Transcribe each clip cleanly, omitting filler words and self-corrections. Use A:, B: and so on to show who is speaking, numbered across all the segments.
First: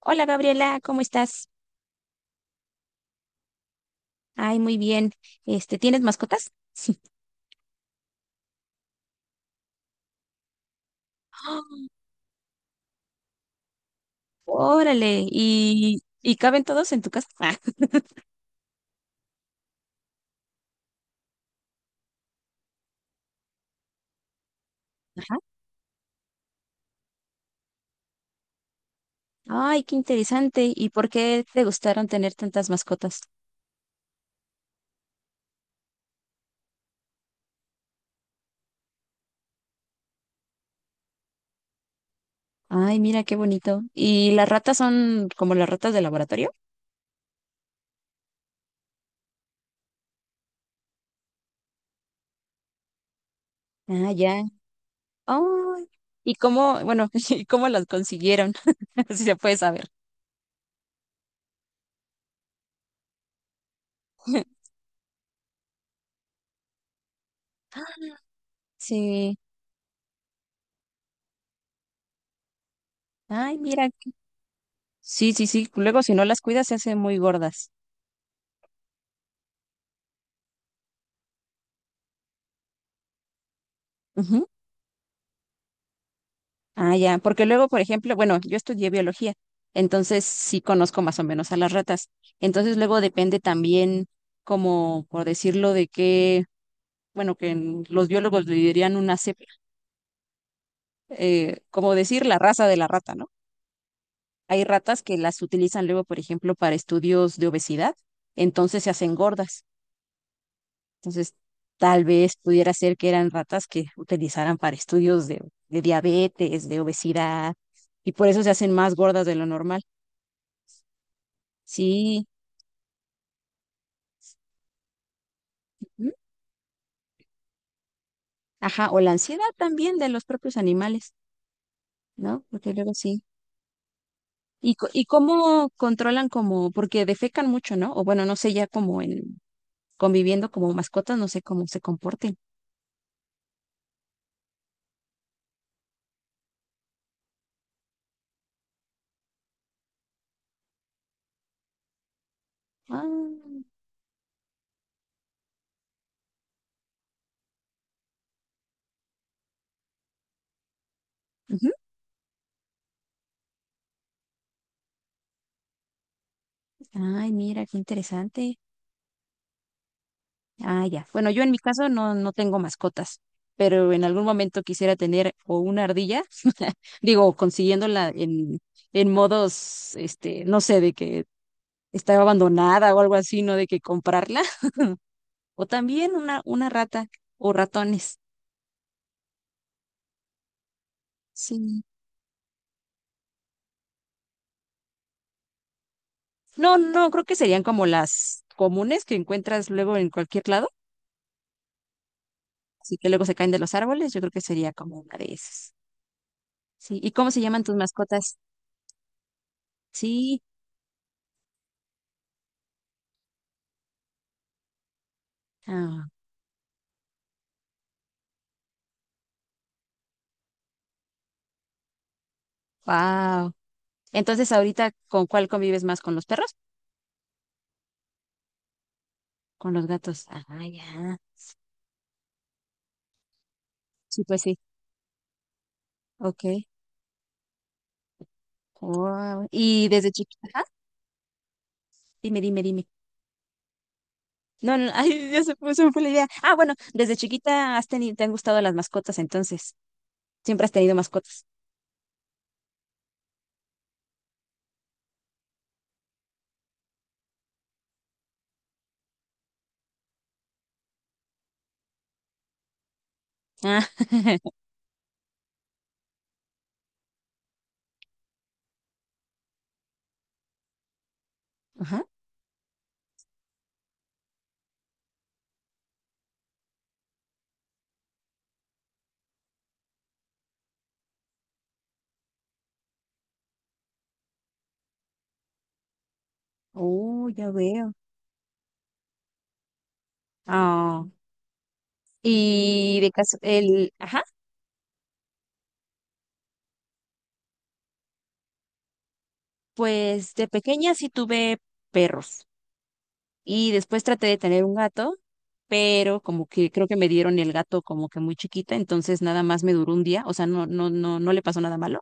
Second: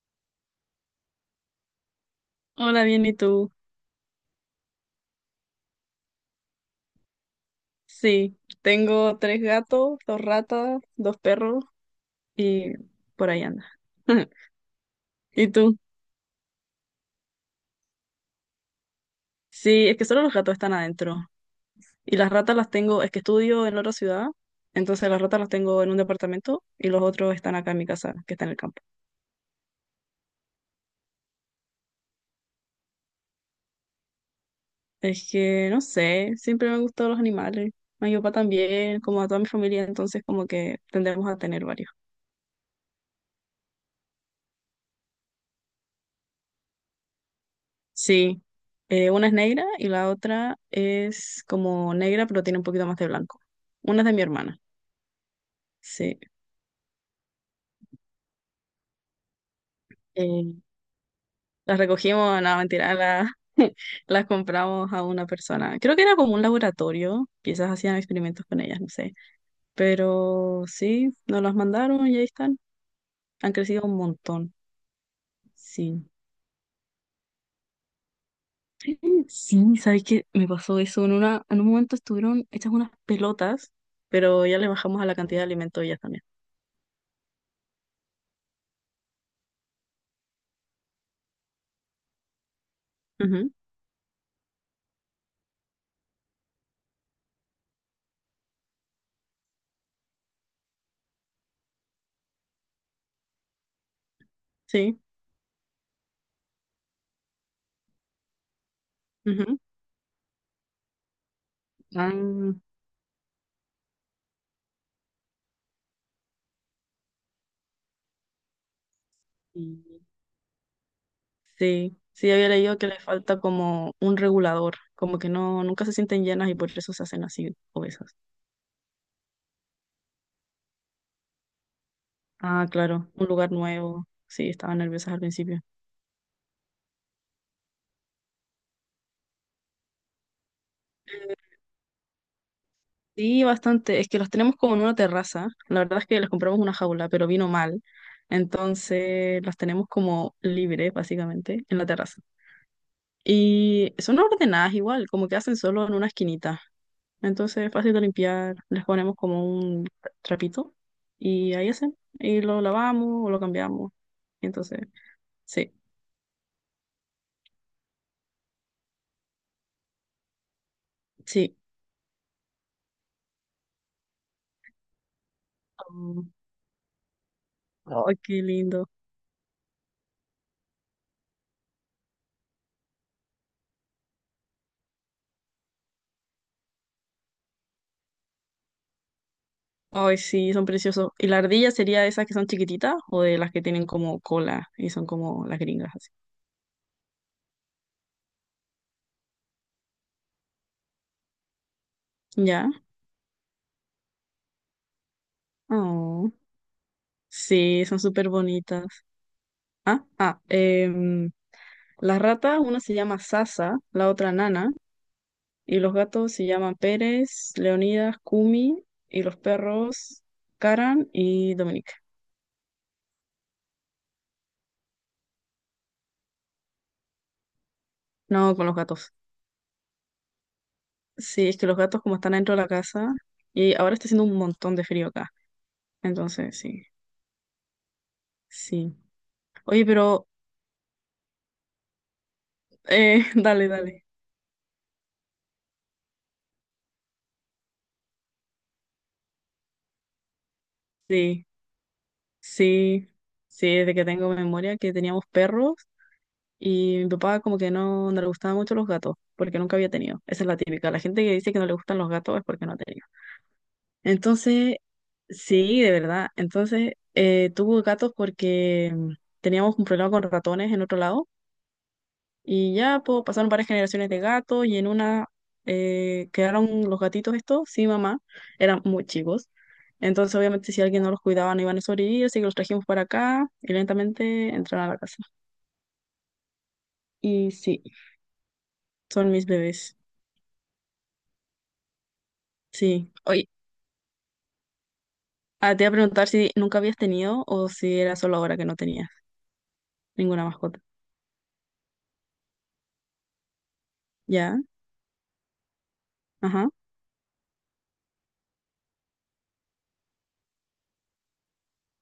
A: Hola Gabriela, ¿cómo estás?
B: Hola, bien, ¿y tú?
A: Ay, muy bien. Este, ¿tienes mascotas?
B: Sí, tengo tres gatos, dos ratas, dos perros
A: ¡Ah!
B: y por ahí anda.
A: Órale,
B: ¿Y tú?
A: ¿y caben todos en tu casa? Ah,
B: Sí, es que solo los gatos están adentro. Y las ratas las tengo, es que estudio en otra ciudad, entonces las
A: ajá.
B: ratas las tengo en un departamento y los otros están acá en mi casa, que está en el campo.
A: Ay, qué interesante. ¿Y por qué te gustaron tener tantas mascotas?
B: Es que no sé, siempre me han gustado los animales. A mi papá también, como a toda mi familia, entonces como que tendremos a tener varios.
A: Ay, mira qué bonito. ¿Y las ratas son como las ratas de laboratorio?
B: Sí, una es negra y la otra es como negra, pero tiene un poquito más de blanco. Una es
A: Ah,
B: de mi
A: ya.
B: hermana,
A: Ay,
B: sí.
A: ¿y cómo, bueno, y cómo las consiguieron? Si se puede saber.
B: Eh, las recogimos, no, mentira, las compramos a una persona. Creo que era como un laboratorio, quizás hacían experimentos con ellas, no sé.
A: Sí.
B: Pero sí, nos las mandaron y ahí están. Han
A: Ay,
B: crecido
A: mira.
B: un montón,
A: Sí, sí, sí. Luego,
B: sí.
A: si no las cuidas, se hacen muy gordas.
B: Sí, ¿sabes qué? Me pasó eso. En un momento estuvieron hechas unas pelotas, pero ya le bajamos a la cantidad de alimento ellas también.
A: Ah, ya, porque luego, por ejemplo, bueno, yo estudié biología, entonces sí conozco más o menos a las ratas. Entonces luego depende
B: Ujú.
A: también, como por decirlo, de qué, bueno, que los biólogos le dirían una cepa, como decir la raza de la rata, ¿no? Hay
B: Sí.
A: ratas que las utilizan luego, por ejemplo, para estudios de obesidad, entonces se hacen
B: Ujú.
A: gordas. Entonces, tal vez
B: Ah,
A: pudiera ser que eran ratas que utilizaran para estudios de diabetes, de obesidad, y por eso se hacen más gordas de lo normal.
B: sí, sí,
A: Sí,
B: sí, había leído que le falta como un regulador, como que no, nunca se
A: ujú,
B: sienten llenas y por eso se hacen así obesas.
A: ajá, o la ansiedad también de los propios animales, ¿no?
B: Ah,
A: Porque luego
B: claro,
A: sí.
B: un lugar nuevo. Sí,
A: Y,
B: estaban
A: y
B: nerviosas al principio.
A: cómo controlan como, porque defecan mucho, ¿no? O bueno, no sé, ya como en conviviendo como mascotas, no sé cómo se comporten.
B: Sí, bastante. Es que los tenemos como en una terraza. La verdad es que les compramos una jaula, pero vino mal. Entonces las tenemos como libres, básicamente, en la terraza.
A: Ah,
B: Y son ordenadas igual, como que hacen solo en una esquinita. Entonces es fácil de limpiar, les ponemos como un trapito y ahí
A: ujú.
B: hacen. Y lo lavamos o lo cambiamos. Entonces, sí,
A: Ay, mira, qué interesante. Ah, ya. Bueno, yo en
B: sí.
A: mi caso no, no tengo mascotas, pero en algún momento quisiera tener o una ardilla,
B: Oh,
A: digo, consiguiéndola
B: ay, qué lindo.
A: en modos, este, no sé, de que estaba abandonada o algo así, ¿no? De que comprarla o también una rata o ratones.
B: Ay, sí, son preciosos. ¿Y la ardilla
A: Sí.
B: sería de esas que son chiquititas o de las que tienen como cola y son como las gringas así?
A: No, no, creo que serían como las comunes que encuentras luego en cualquier lado,
B: ¿Ya?
A: así que luego se caen de los árboles, yo creo que sería como una de esas.
B: Oh,
A: Sí, ¿y cómo se llaman tus
B: sí, son súper
A: mascotas?
B: bonitas. Ah,
A: Sí.
B: ah, em, las ratas, una se llama Sasa, la otra Nana. Y los
A: Ah,
B: gatos se llaman Pérez, Leonidas, Kumi, y los perros Karan y Dominique.
A: wow. Entonces, ahorita, ¿con cuál convives más? ¿Con los perros?
B: No, con los gatos.
A: ¿Con los gatos? Ah, ya.
B: Sí, es que los gatos como están dentro de la casa y ahora está
A: Sí,
B: haciendo un
A: pues sí.
B: montón de frío acá.
A: Ok.
B: Entonces, sí, sí.
A: Wow.
B: Oye,
A: Y desde
B: pero,
A: chiquita, ajá, dime, dime, dime.
B: dale, dale.
A: No, no, ay, se me fue la idea. Ah, bueno, desde chiquita has tenido, te han gustado las mascotas, entonces. Siempre has tenido mascotas.
B: Sí, sí, sí, desde que tengo memoria que teníamos perros y mi papá como que no, no le gustaban mucho los gatos porque nunca había tenido. Esa es la típica. La gente que dice que no le gustan los gatos es porque no ha tenido.
A: Ah,
B: Entonces, sí, de verdad. Entonces, tuvo gatos porque teníamos un problema con ratones en otro lado
A: ajá.
B: y ya pues, pasaron varias generaciones de gatos y en una quedaron los gatitos estos, sí, mamá, eran muy chicos. Entonces, obviamente, si alguien no los cuidaba, no iban a sobrevivir, así que los trajimos para acá y lentamente entraron a la casa.
A: Oh, ya
B: Y sí,
A: veo.
B: son mis bebés.
A: Ah, y de
B: Sí.
A: caso,
B: Oye,
A: el, ajá,
B: ah, te iba a preguntar si nunca habías tenido o si era solo ahora que no tenías
A: pues
B: ninguna
A: de
B: mascota.
A: pequeña sí tuve perros y después traté de
B: ¿Ya?
A: tener un gato, pero como
B: Ajá.
A: que creo que me dieron el gato como que muy chiquita, entonces nada más me duró un día, o sea, no, no, no, no le pasó nada malo,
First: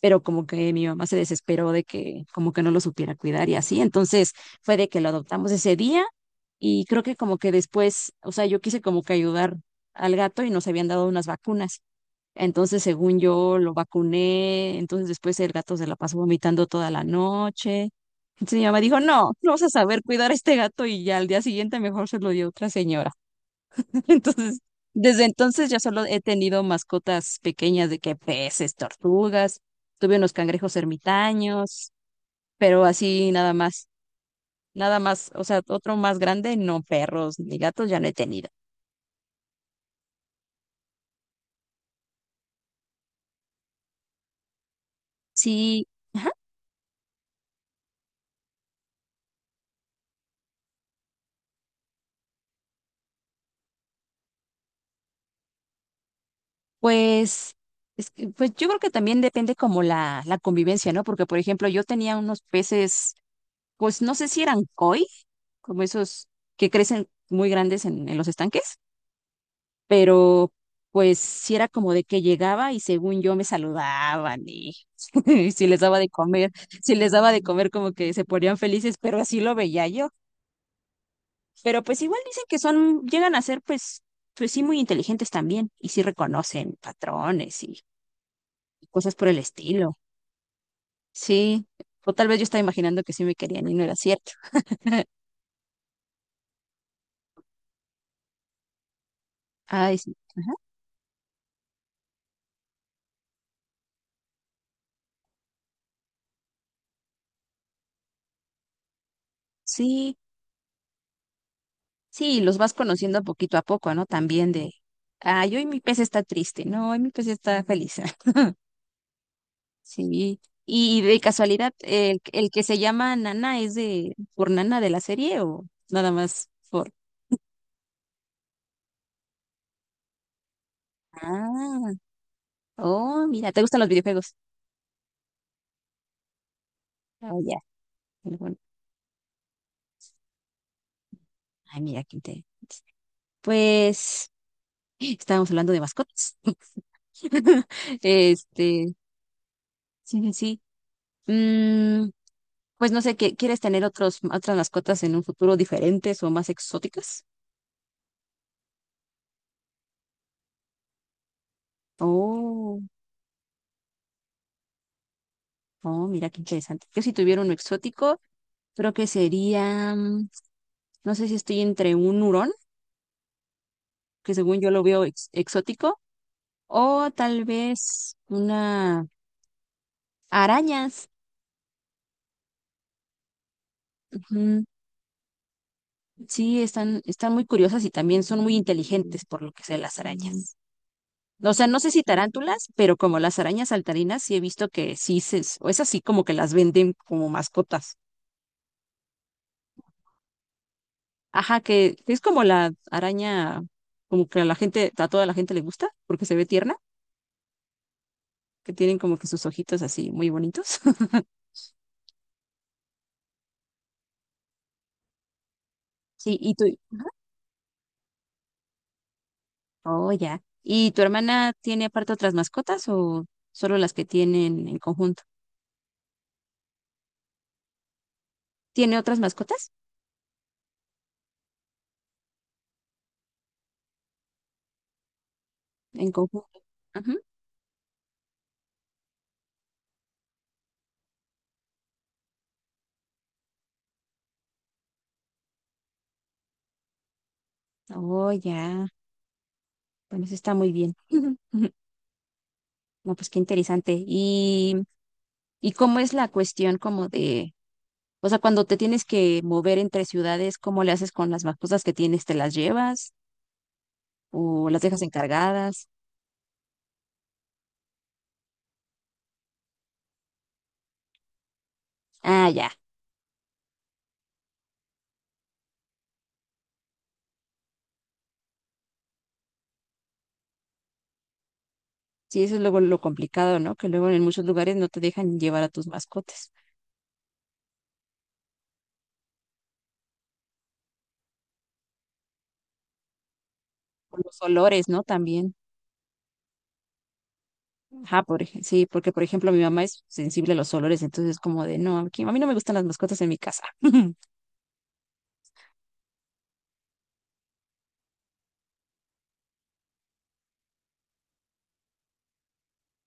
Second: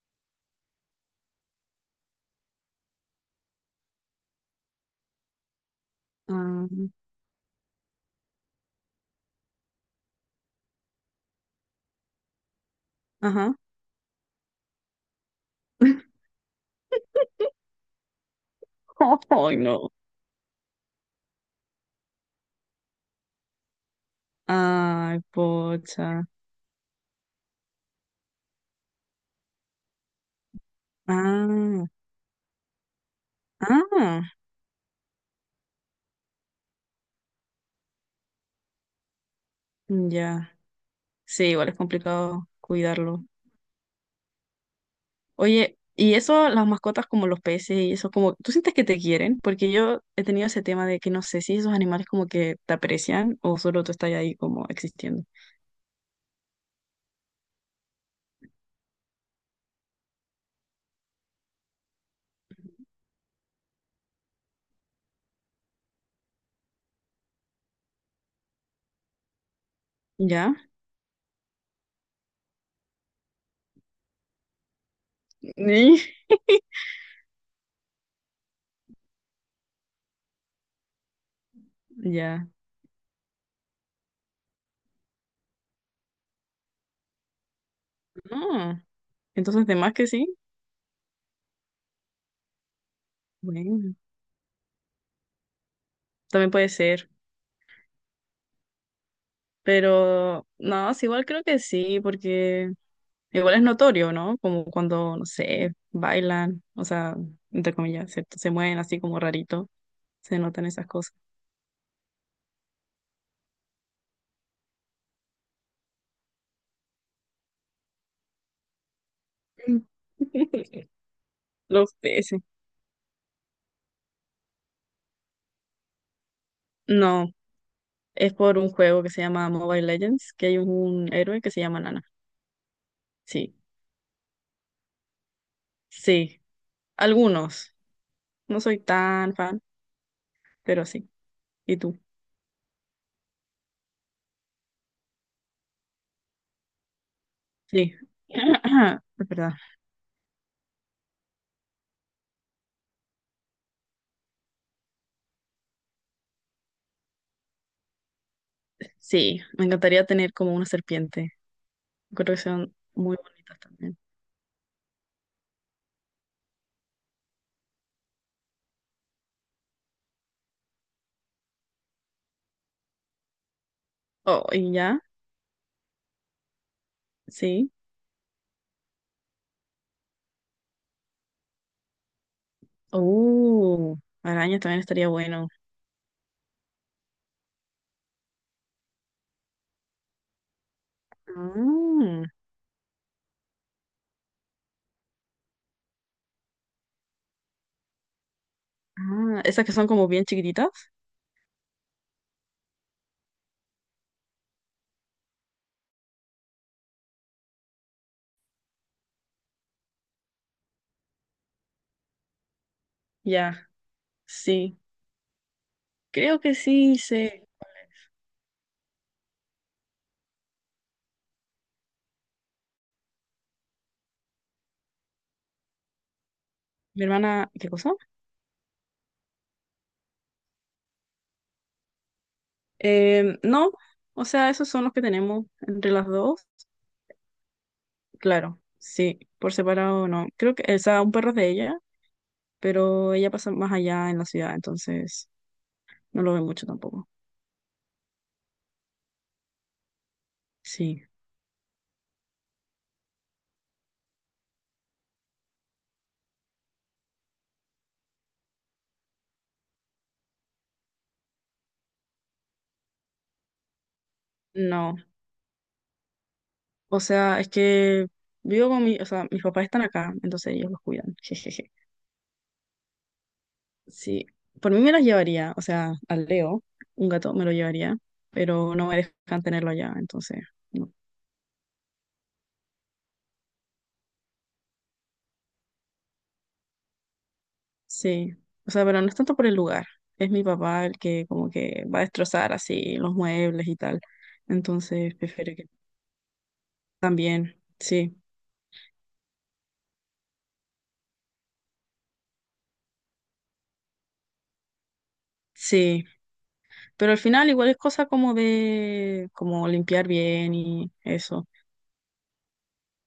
A: pero como que mi mamá se desesperó de que como que no lo supiera cuidar y así, entonces fue de que lo adoptamos ese día
B: Ah,
A: y creo que como que después, o sea, yo quise como que ayudar al gato y nos habían dado unas vacunas. Entonces, según
B: ajá.
A: yo, lo vacuné, entonces después el gato se la pasó vomitando toda la noche. Entonces mi mamá dijo, no, no
B: Ay,
A: vas a
B: no.
A: saber cuidar a este gato y ya al día siguiente mejor se lo dio otra señora. Entonces,
B: Ay,
A: desde entonces ya solo he
B: pocha.
A: tenido mascotas pequeñas de que peces, tortugas, tuve unos cangrejos
B: Ah,
A: ermitaños, pero así nada más,
B: ah,
A: nada más, o sea, otro más grande, no perros ni gatos ya no he tenido.
B: ya. Sí, igual es complicado cuidarlo. Oye,
A: Sí,
B: y eso, las mascotas como los peces y eso, como, ¿tú sientes que te quieren? Porque yo he tenido ese tema de que no sé si esos animales como que te aprecian o solo tú estás ahí como existiendo.
A: pues, es que, pues yo creo que también depende como la convivencia, ¿no? Porque, por ejemplo, yo tenía unos peces, pues no sé si eran koi, como esos que crecen muy grandes en los estanques pero
B: ¿Ya?
A: pues sí era como de que llegaba y según yo me saludaban y y si les daba de comer, si les daba de comer como que se ponían felices, pero así lo veía yo. Pero pues igual dicen
B: Ya.
A: que son, llegan a ser pues, pues sí muy inteligentes también y sí reconocen patrones y
B: Ah,
A: cosas por el
B: entonces, de más
A: estilo.
B: que sí,
A: Sí, o tal vez yo estaba imaginando que sí me querían y no
B: bueno,
A: era cierto.
B: también puede ser.
A: Ay, sí,
B: Pero no, sí, igual creo que sí, porque igual es notorio, ¿no? Como cuando, no sé, bailan, o sea, entre comillas, ¿cierto? Se mueven así como rarito,
A: sí,
B: se notan esas cosas.
A: sí, los vas conociendo poquito a poco, ¿no? También de, ay, hoy mi pez está triste, no, hoy mi pez está feliz. Sí. Y de casualidad,
B: Los peces.
A: el que se llama Nana es de por Nana de la serie o nada más por?
B: No, es por un juego que se llama Mobile Legends, que hay un héroe que se llama
A: Ah,
B: Nana.
A: oh, mira,
B: Sí,
A: ¿te gustan los videojuegos?
B: sí,
A: Oh, ya.
B: algunos.
A: Bueno, bueno.
B: No soy tan fan, pero sí. ¿Y
A: Ay,
B: tú?
A: mira, qué interesante. Pues estábamos hablando de mascotas.
B: Sí.
A: Este,
B: Es verdad.
A: sí, sí, sí. Mm, pues no sé, ¿quieres tener otros, otras mascotas en un futuro diferentes o más exóticas?
B: Sí, me encantaría tener como una serpiente. Creo que son
A: Oh,
B: muy bonitas también.
A: oh, mira qué interesante. Yo si tuviera uno exótico, creo que sería mm, no sé si estoy entre un hurón, que
B: Oh,
A: según yo
B: y
A: lo
B: ya,
A: veo exótico, o tal
B: sí.
A: vez una arañas.
B: Uh, arañas
A: Ujú.
B: también estaría bueno.
A: Sí, están, están muy curiosas y también son muy inteligentes por lo que sé las arañas. O sea, no sé si
B: Mm,
A: tarántulas, pero como las arañas saltarinas sí he visto que sí se, o es así como que las venden como mascotas.
B: ah, esas que son como bien chiquititas.
A: Ajá, que es como la araña, como que a la gente, a toda la gente le gusta porque se ve tierna, que tienen como que sus ojitos así muy bonitos.
B: Ya, sí.
A: Sí,
B: Creo
A: ¿y
B: que
A: tú,
B: sí hice.
A: oh, ya. ¿Y tu hermana tiene aparte otras mascotas o solo las que tienen en conjunto?
B: Mi hermana, ¿qué cosa?
A: ¿Tiene otras mascotas
B: No, o sea, esos son los que tenemos entre las
A: en
B: dos.
A: conjunto? Ajá.
B: Claro, sí, por separado no. Creo que, o sea, un perro es de ella, pero ella pasa más allá en la ciudad, entonces no lo ve mucho tampoco.
A: Oh, ya. Bueno, eso está muy bien.
B: Sí,
A: No, pues qué interesante. Y cómo es la cuestión como de, o sea, cuando te tienes que mover entre ciudades, ¿cómo le haces con las mascotas que tienes? ¿Te las llevas o las
B: no.
A: dejas encargadas?
B: O sea, es que vivo con mi, o sea, mis papás están acá, entonces ellos los cuidan.
A: Ah, ya.
B: Sí, por mí me las llevaría, o sea, al Leo, un gato me lo llevaría, pero no me dejan tenerlo allá, entonces, no.
A: Sí, eso es luego lo complicado, ¿no? Que luego en muchos lugares no te dejan llevar a tus mascotas.
B: Sí, o sea, pero no es tanto por el lugar, es mi papá el que como que va a destrozar así los muebles y tal,
A: Con los olores, ¿no?
B: entonces
A: También.
B: prefiero que también, sí,
A: Ajá, por, sí, porque por ejemplo mi mamá es sensible a los olores, entonces como de, no, aquí, a mí no me gustan las mascotas en mi casa.
B: sí, pero al final igual es cosa como de, como limpiar bien y eso,